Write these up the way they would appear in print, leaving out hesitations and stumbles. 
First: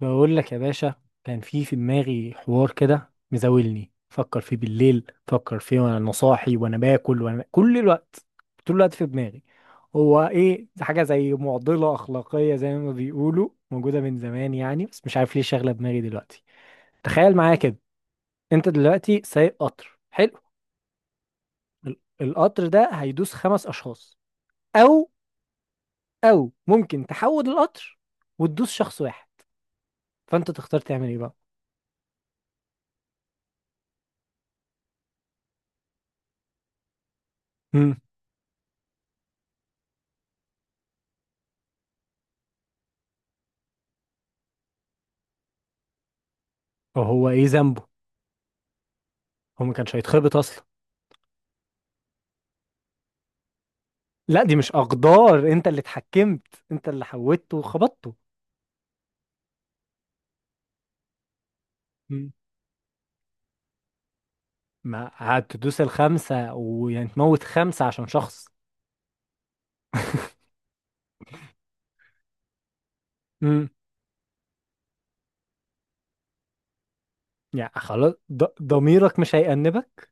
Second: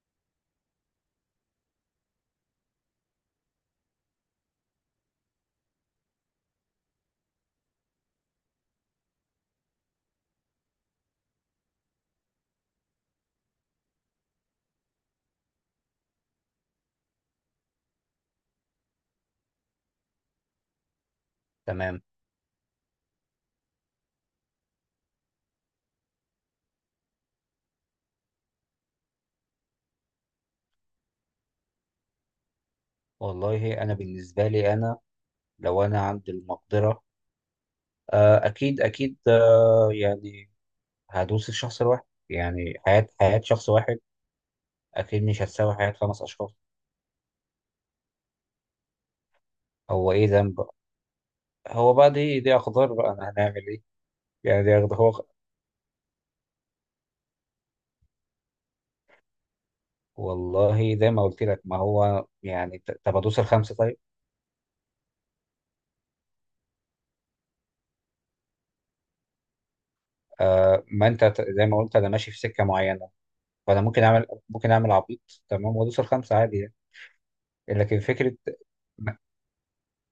بقول لك يا باشا. كان في دماغي حوار كده مزاولني، فكر فيه بالليل، فكر فيه وانا صاحي وانا باكل وانا كل الوقت، طول الوقت في دماغي. هو ايه ده؟ حاجه زي معضله اخلاقيه زي ما بيقولوا موجوده من زمان يعني، بس مش عارف ليه شاغله دماغي دلوقتي. تخيل معايا كده. انت دلوقتي سايق قطر، حلو. تمام. القطر ده هيدوس 5 اشخاص، او ممكن تحود القطر وتدوس شخص واحد. فانت تختار تعمل ايه بقى؟ والله انا بالنسبه لي انا، لو انا عندي المقدره امم. اكيد اكيد، يعني هدوس الشخص الواحد. يعني حياه شخص واحد اكيد مش هتساوي حياه خمس اشخاص. وهو ايه ذنبه؟ هو ما كانش هو ايه هيتخبط ذنب اصلا. بقى؟ هو بقى دي اقدار، بقى انا هنعمل ايه؟ لا، دي يعني مش دي اقدار. هو اقدار، انت اللي اتحكمت، انت اللي حودته وخبطته. والله زي ما قلت لك، ما هو مم. يعني، طب ادوس الخمسه طيب. ما هتدوس الخمسه ويعني تموت 5 عشان شخص. آه، ما انت زي ما قلت، انا ماشي في سكه معينه. امم. فانا ممكن اعمل عبيط، تمام، وادوس الخمسه عادي يعني. يعني لكن خلاص، فكره، ضميرك مش هيأنبك.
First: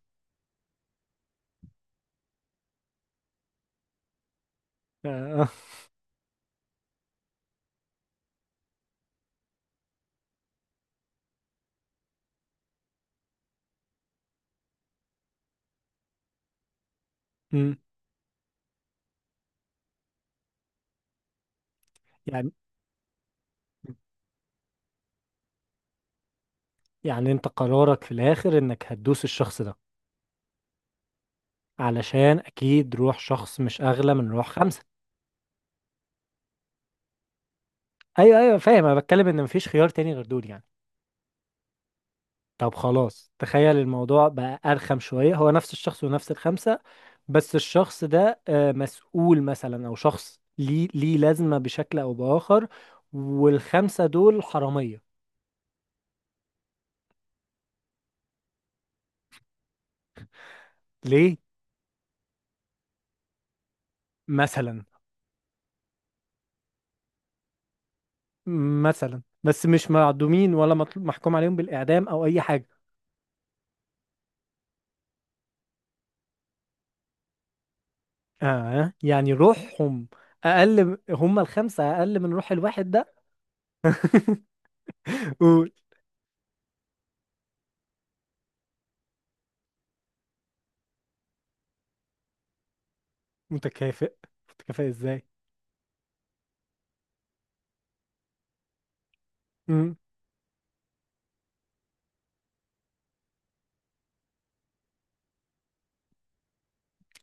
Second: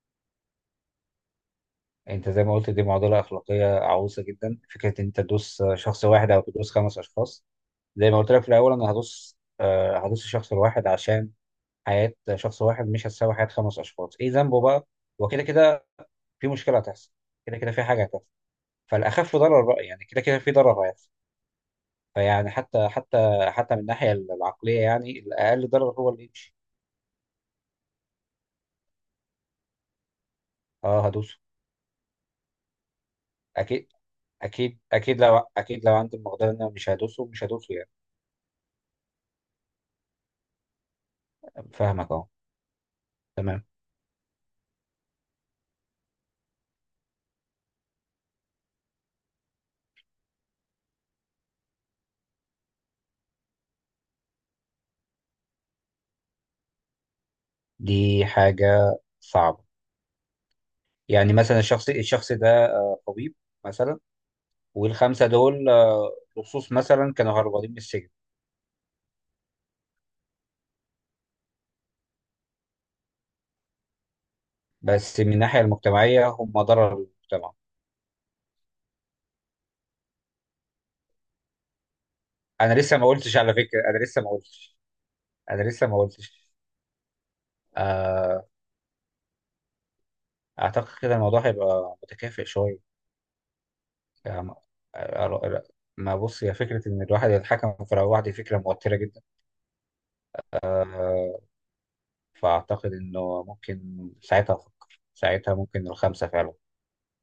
انت زي ما قلت، دي معضله اخلاقيه عويصه جدا، فكره ان انت آه. تدوس شخص واحد او تدوس خمس اشخاص. زي ما قلت لك في الاول، انا هدوس الشخص الواحد، عشان حياه شخص واحد مش هتساوي حياه خمس اشخاص. ايه ذنبه بقى؟ وكده كده في مشكله هتحصل، كده كده مم. في حاجه هتحصل. فالاخف ضرر بقى، يعني كده كده في ضرر هيحصل. فيعني يعني حتى من الناحيه العقليه، يعني الاقل ضرر هو اللي يمشي. يعني انت قرارك في الاخر انك هتدوس الشخص ده، اه، هدوسه. علشان اكيد روح شخص مش اكيد، اغلى من روح اكيد، 5. اكيد لو عندي المقدره، ان انا مش هدوسه، مش هدوسه يعني. ايوه، ايوه، فاهم. انا بتكلم ان مفيش خيار تاني غير دول يعني. فاهمك اهو. طب خلاص، تمام. تخيل الموضوع بقى أرخم شوية. هو نفس الشخص ونفس الخمسة، بس الشخص ده مسؤول مثلا، أو شخص ليه لازمة بشكل أو بآخر، والخمسة دول حرامية. دي حاجة صعبة. يعني ليه؟ مثلا الشخص ده طبيب مثلا. مثلا. والخمسة دول لصوص مثلا، كانوا هربانين من السجن. مثلا، بس مش معدومين ولا مطلوب محكوم عليهم بالإعدام أو أي حاجة. بس من الناحية المجتمعية هم ضرر للمجتمع. آه، يعني روحهم أقل، هم الخمسة أقل من روح أنا الواحد لسه ما ده. قلتش، على فكرة. أنا لسه ما قلتش. أنا قول. لسه ما قلتش. آه، أعتقد كده الموضوع هيبقى متكافئ شوية. متكافئ. يعني متكافئ إزاي؟ آه، ما بص، هي فكرة إن الواحد يتحكم في رأي واحد دي فكرة موترة جدا. آه، فأعتقد إنه ممكن ساعتها أفكر، ساعتها ممكن الخمسة فعلا.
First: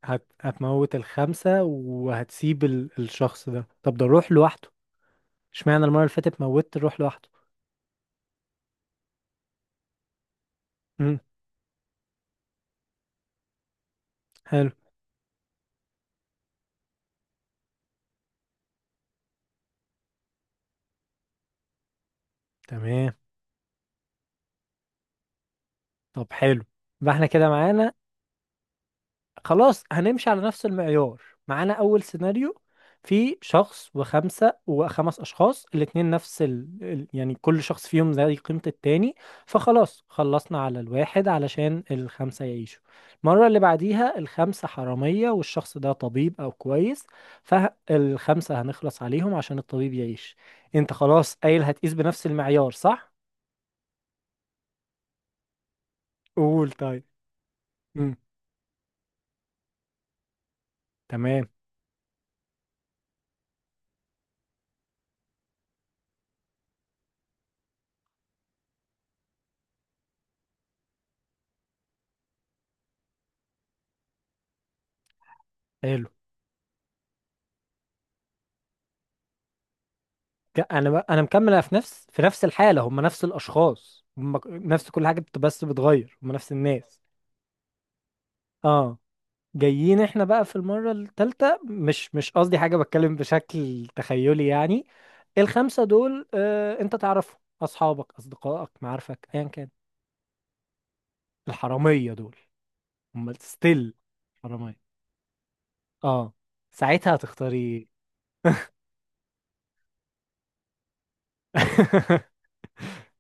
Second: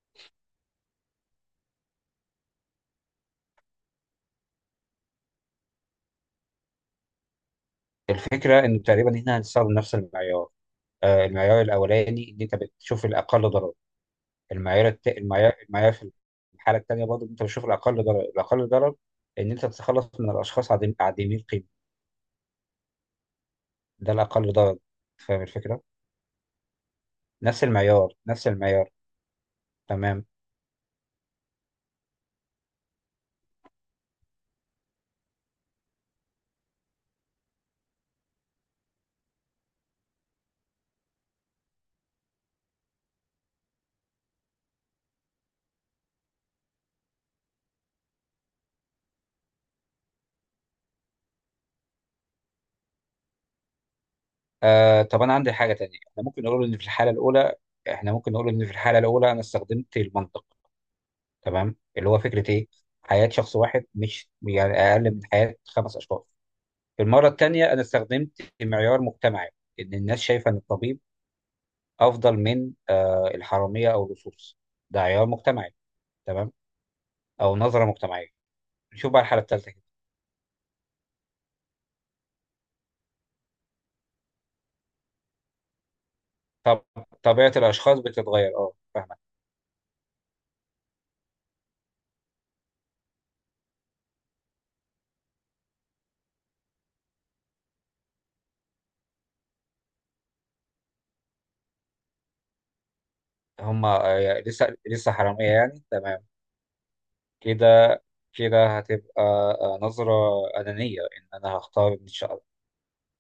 هتموت الخمسة وهتسيب الشخص ده. طب ده روح لوحده، اشمعنى المرة اللي فاتت موتت روح لوحده. الفكرة إنه تقريبا إحنا هنستخدم نفس المعيار. امم. المعيار الأولاني إن أنت بتشوف الأقل ضرر. حلو. المعيار في الحالة التانية برضه أنت بتشوف الأقل ضرر، إن أنت تتخلص من الأشخاص عديمي القيمة. تمام. ده الأقل ضرر. فاهم الفكرة؟ طب حلو، يبقى احنا كده نفس معانا. المعيار، نفس المعيار. خلاص تمام. هنمشي على نفس المعيار. معانا اول سيناريو، في شخص وخمسة وخمس اشخاص الاتنين نفس يعني كل شخص فيهم زي قيمة التاني، فخلاص خلصنا على الواحد علشان الخمسة يعيشوا. المرة اللي بعديها الخمسة حرامية والشخص ده طبيب او كويس، فالخمسة هنخلص عليهم عشان الطبيب يعيش. انت خلاص قايل هتقيس بنفس المعيار، صح؟ آه، طب أنا عندي حاجة تانية. إحنا ممكن نقول قول إن في طيب. الحالة الأولى إحنا امم. ممكن نقول إن في الحالة الأولى أنا استخدمت المنطق. تمام. تمام، اللي هو فكرة إيه؟ حياة شخص واحد مش يعني أقل من حياة خمس أشخاص. المرة التانية أنا استخدمت معيار مجتمعي، إن الناس شايفة إن الطبيب أفضل من الحرامية أو اللصوص. ده عيار مجتمعي. حلو. تمام، أو نظرة مجتمعية. نشوف بقى الحالة التالتة كده. انا مكمله في نفس الحاله، هم نفس الاشخاص، هم نفس كل حاجه، بس بتغير، هم نفس طب، الناس. طبيعة الأشخاص بتتغير. أه، اه. فاهمك. جايين احنا بقى في المره الثالثه، مش قصدي حاجه، بتكلم بشكل تخيلي يعني. الخمسه دول، انت تعرفهم، اصحابك اصدقائك معارفك ايا كان. الحراميه دول هم ستيل، هما لسه حراميه. لسه حرامية يعني، تمام. اه. ساعتها هتختاري. كده إيه؟ كده هتبقى نظرة أنانية، إن أنا هختار، إن شاء الله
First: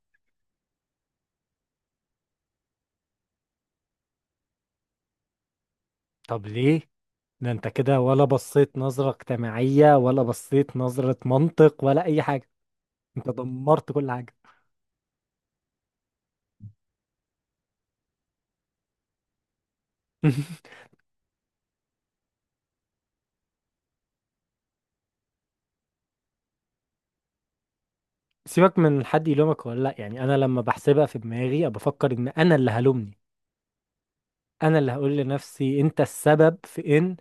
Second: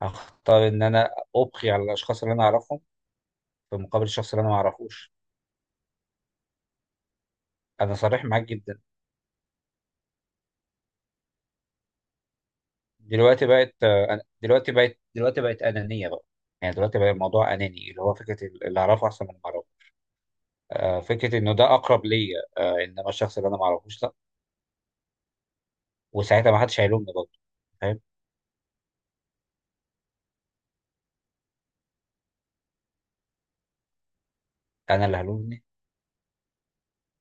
هختار، إن أنا أبقي على الأشخاص اللي أنا أعرفهم، في مقابل الشخص اللي أنا ما أعرفوش. طب ليه؟ ده انت أنا كده ولا صريح معاك بصيت جدا. نظرة اجتماعية، ولا بصيت نظرة منطق، ولا اي حاجة؟ انت دلوقتي بقت دمرت كل آه، حاجة. دلوقتي بقت دلوقتي بقت أنانية بقى. يعني دلوقتي بقى الموضوع أناني، اللي هو فكرة اللي أعرفه أحسن من اللي أعرفه. فكرة إنه ده أقرب ليا. إنما الشخص اللي أنا ما أعرفوش، لأ. وساعتها ما حدش هيلومني برضه، فاهم؟ سيبك من حد يلومك ولا لا، يعني انا لما بحسبها في دماغي أنا بفكر ان انا اللي هلومني، انا اللي أنا هقول اللي هلومني. لنفسي انت السبب في ان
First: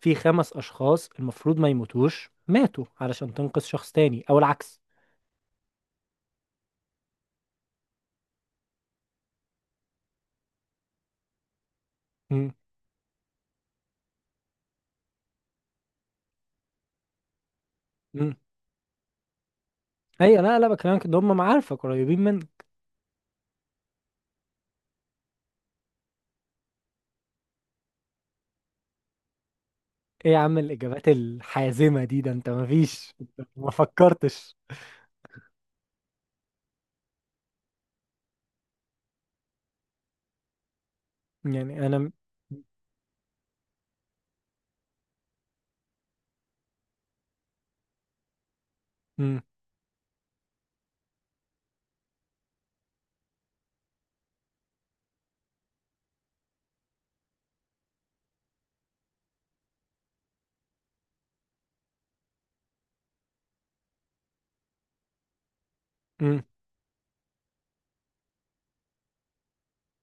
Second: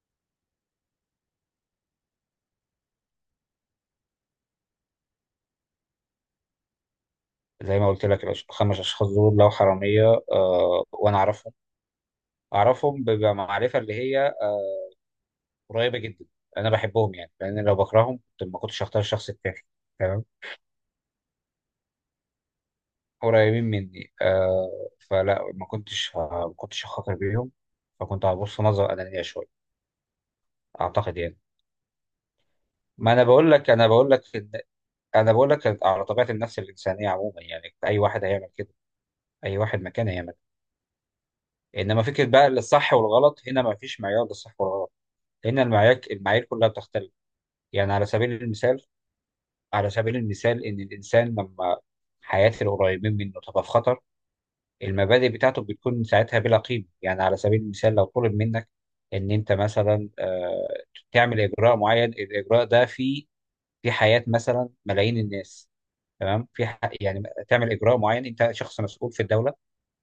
في خمس اشخاص المفروض ما يموتوش ماتوا علشان تنقذ شخص تاني او العكس. زي ما قلت لك، الخمس أشخاص دول لو حرامية، وأنا أعرفهم مم. أعرفهم بمعرفة اللي هي قريبة جدا. أنا بحبهم يعني، لأن لو بكرههم مم. كنت ما كنتش هختار الشخص التاني. تمام. ايوه، لا، لا، بكلمك ان هم معارفك قريبين منك. قريبين مني، فلا ما كنتش هخاطر بيهم. فكنت هبص نظرة أنانية شوية. ايه يا عم الاجابات أعتقد يعني، الحازمة دي؟ ده انت ما ما فيش أنا انت بقول ما لك أنا بقول لك إن فكرتش أنا بقول لك على طبيعة النفس الإنسانية عموما. يعني أي واحد هيعمل كده، أي واحد مكان هيعمل كده. يعني إنما انا. فكرة بقى الصح والغلط، هنا ما فيش معيار للصح والغلط، لأن المعايير كلها بتختلف. يعني على سبيل المثال مم. على سبيل المثال إن الإنسان لما حياة القريبين منه تبقى في خطر، المبادئ بتاعته بتكون ساعتها بلا قيمة. يعني على سبيل المثال، لو طلب منك إن أنت مثلا تعمل إجراء معين، الإجراء ده في حياة مثلا ملايين الناس. امم. تمام، يعني تعمل إجراء معين، أنت شخص مسؤول في الدولة،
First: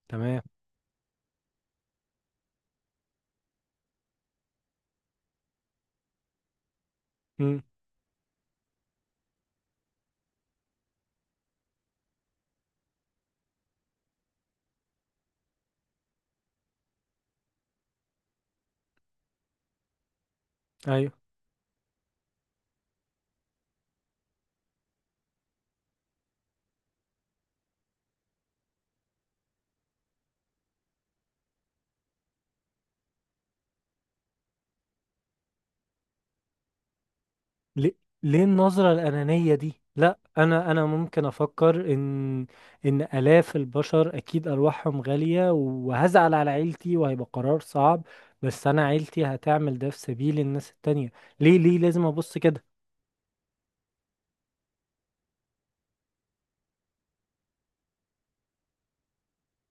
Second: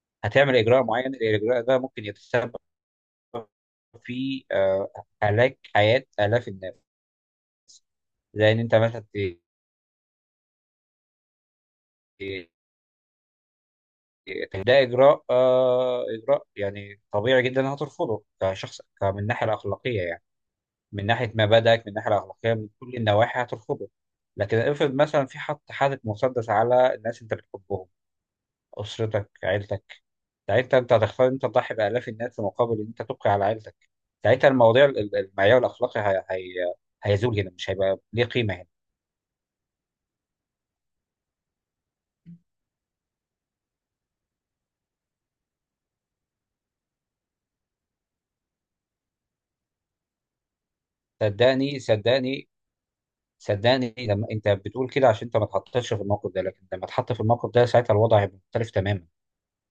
تمام. هتعمل إجراء معين، الإجراء ده ممكن يتسبب في هلاك حياة آلاف الناس. امم. زي إن أنت مثلا ده إجراء يعني طبيعي جدا، هترفضه كشخص من الناحية الأخلاقية يعني. من ايوه. ناحيه مبادئك، من الناحيه الاخلاقيه، من كل النواحي هترفضه. لكن افرض مثلا، في حاطط مسدس على الناس انت بتحبهم، اسرتك، عيلتك. ساعتها انت هتختار إن انت تضحي بالاف الناس، في مقابل ان انت تبقي على عيلتك. ساعتها المواضيع المعيار الاخلاقي هيزول هنا، مش ليه هيبقى ليه ليه قيمه هنا. النظرة الأنانية دي؟ لا، انا ممكن افكر ان آلاف البشر اكيد ارواحهم غالية، وهزعل على عيلتي وهيبقى قرار صعب، بس انا عيلتي هتعمل ده في سبيل الناس التانية. ليه صدقني، لازم ابص صدقني. كده؟ صدقني، لما انت بتقول كده عشان انت ما اتحطيتش في الموقف ده، لكن لما اتحط في الموقف ده ساعتها الوضع هيبقى مختلف تماما.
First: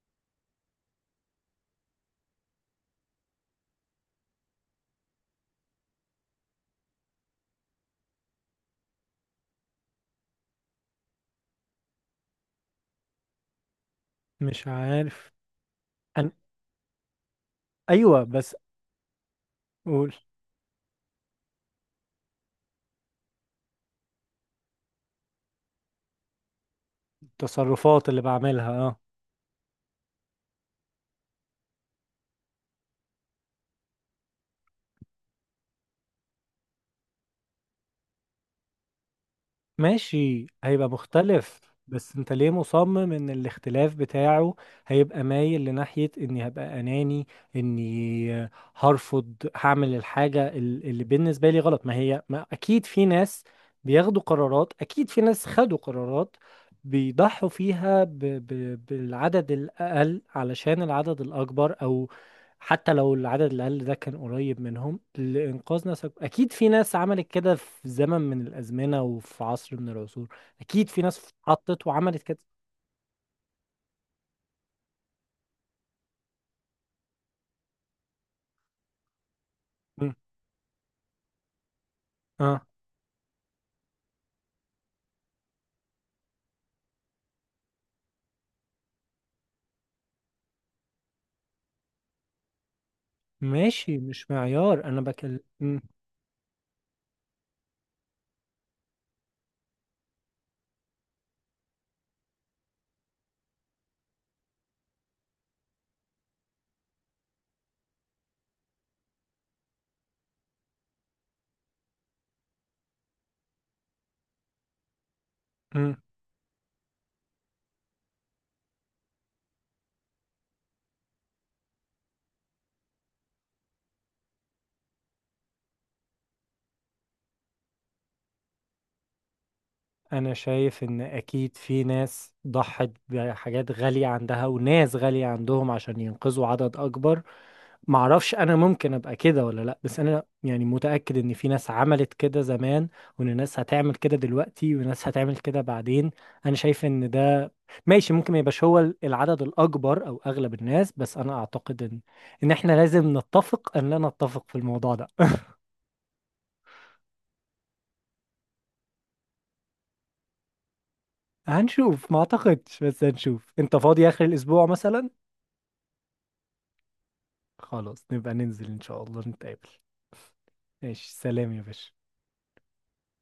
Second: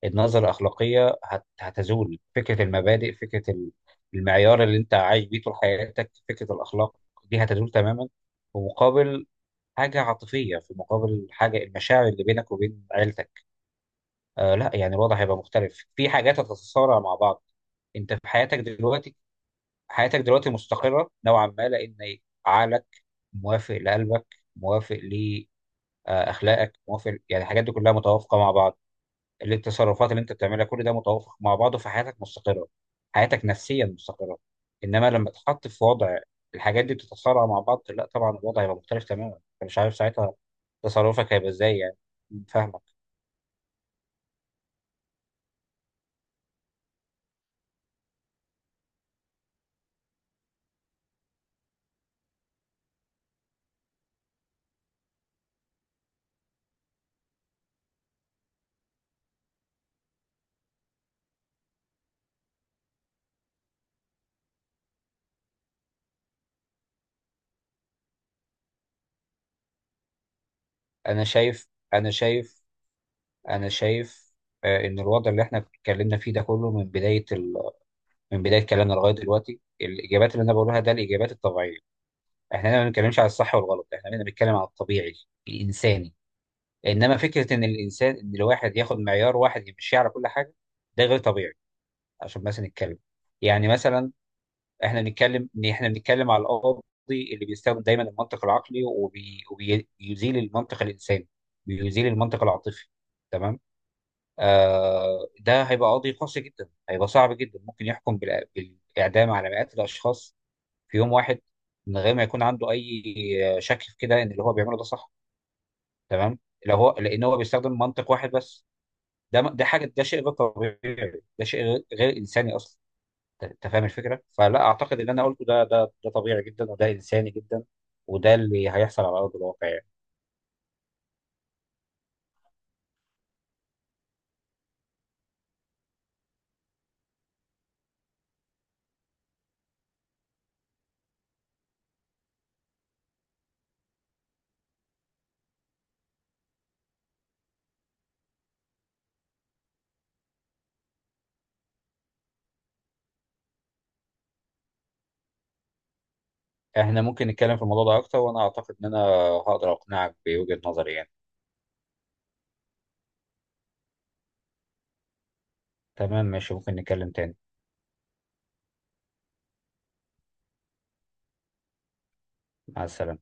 النظرة الأخلاقية هتزول، فكرة المبادئ، فكرة المعيار اللي أنت عايش بيه طول حياتك، فكرة الأخلاق دي هتزول تماما، في مقابل حاجة عاطفية، في مقابل حاجة المشاعر اللي بينك وبين عيلتك. آه، مش لا يعني الوضع عارف. هيبقى مختلف، في أنا، حاجات هتتصارع مع بعض. أنت ايوه في بس. حياتك دلوقتي قول. حياتك دلوقتي مستقرة نوعا ما، لأن عقلك موافق لقلبك، موافق لأخلاقك، موافق، يعني الحاجات دي كلها التصرفات اللي متوافقة مع بعملها، بعض. آه. التصرفات اللي انت بتعملها كل ده متوافق مع بعضه، فحياتك مستقره، حياتك نفسيا مستقره. انما لما تتحط في وضع الحاجات دي بتتصارع مع بعض، لا طبعا الوضع هيبقى مختلف تماما، انت مش عارف ساعتها ماشي، هيبقى تصرفك هيبقى مختلف. ازاي يعني. بس انت ليه فاهمك. مصمم ان الاختلاف بتاعه هيبقى مايل لناحية اني هبقى اناني، اني هرفض هعمل الحاجة اللي بالنسبة لي غلط. ما هي، ما اكيد في ناس بياخدوا قرارات، اكيد في ناس خدوا قرارات بيضحوا فيها ب ب بالعدد الاقل علشان العدد الاكبر، او حتى لو العدد الأقل ده كان قريب منهم لإنقاذ ناس أكبر. أكيد في ناس عملت كده في زمن من الأزمنة وفي عصر من العصور. أكيد في ناس انا شايف اتحطت انا وعملت كده. شايف انا شايف ان الوضع اللي احنا اتكلمنا فيه ده كله، من بدايه من بدايه كلامنا لغايه دلوقتي، مم. الاجابات اللي انا بقولها ده الاجابات الطبيعيه. آه. احنا هنا ما بنتكلمش على الصح والغلط، احنا هنا بنتكلم على الطبيعي الانساني. انما فكره ان الانسان، ان الواحد ياخد معيار واحد يمشي على كل حاجه، ده غير طبيعي. عشان بس نتكلم، يعني ماشي، مثلا مش معيار، أنا احنا بكلم. بنتكلم ان مم. احنا بنتكلم على القاضي اللي بيستخدم دايما المنطق العقلي، وبيزيل المنطق الانساني، بيزيل المنطق العاطفي. تمام. ده هيبقى قاضي قاسي جدا، هيبقى صعب جدا، ممكن يحكم بالاعدام على مئات الاشخاص في يوم واحد، من غير ما يكون عنده اي شك في كده ان اللي هو بيعمله ده صح. مم. تمام. لو هو لان هو بيستخدم منطق واحد بس. ده حاجه، ده شيء غير طبيعي، ده شيء غير انساني اصلا. انت فاهم الفكره، فلا اعتقد اللي انا قلته ده طبيعي جدا، وده انساني جدا، وده اللي هيحصل على ارض الواقع يعني. أنا شايف إن أكيد في ناس ضحت بحاجات غالية عندها وناس غالية عندهم عشان ينقذوا عدد أكبر. معرفش انا ممكن ابقى كده ولا لا، بس انا يعني متأكد ان في ناس عملت كده زمان، وان ناس هتعمل كده دلوقتي، وناس هتعمل كده بعدين. انا شايف ان ده ماشي، ممكن ما يبقاش هو العدد الاكبر او اغلب الناس، بس انا اعتقد ان احنا لازم نتفق ان لا نتفق في الموضوع ده. احنا ممكن نتكلم في الموضوع ده اكتر، وانا اعتقد ان انا هقدر اقنعك بوجهه نظري يعني. هنشوف. ما اعتقدش بس هنشوف. انت فاضي اخر الاسبوع مثلا؟ تمام، ماشي، ممكن نتكلم تاني. خلاص، نبقى ننزل ان شاء الله نتقابل. ماشي، سلام يا باشا. مع السلامه.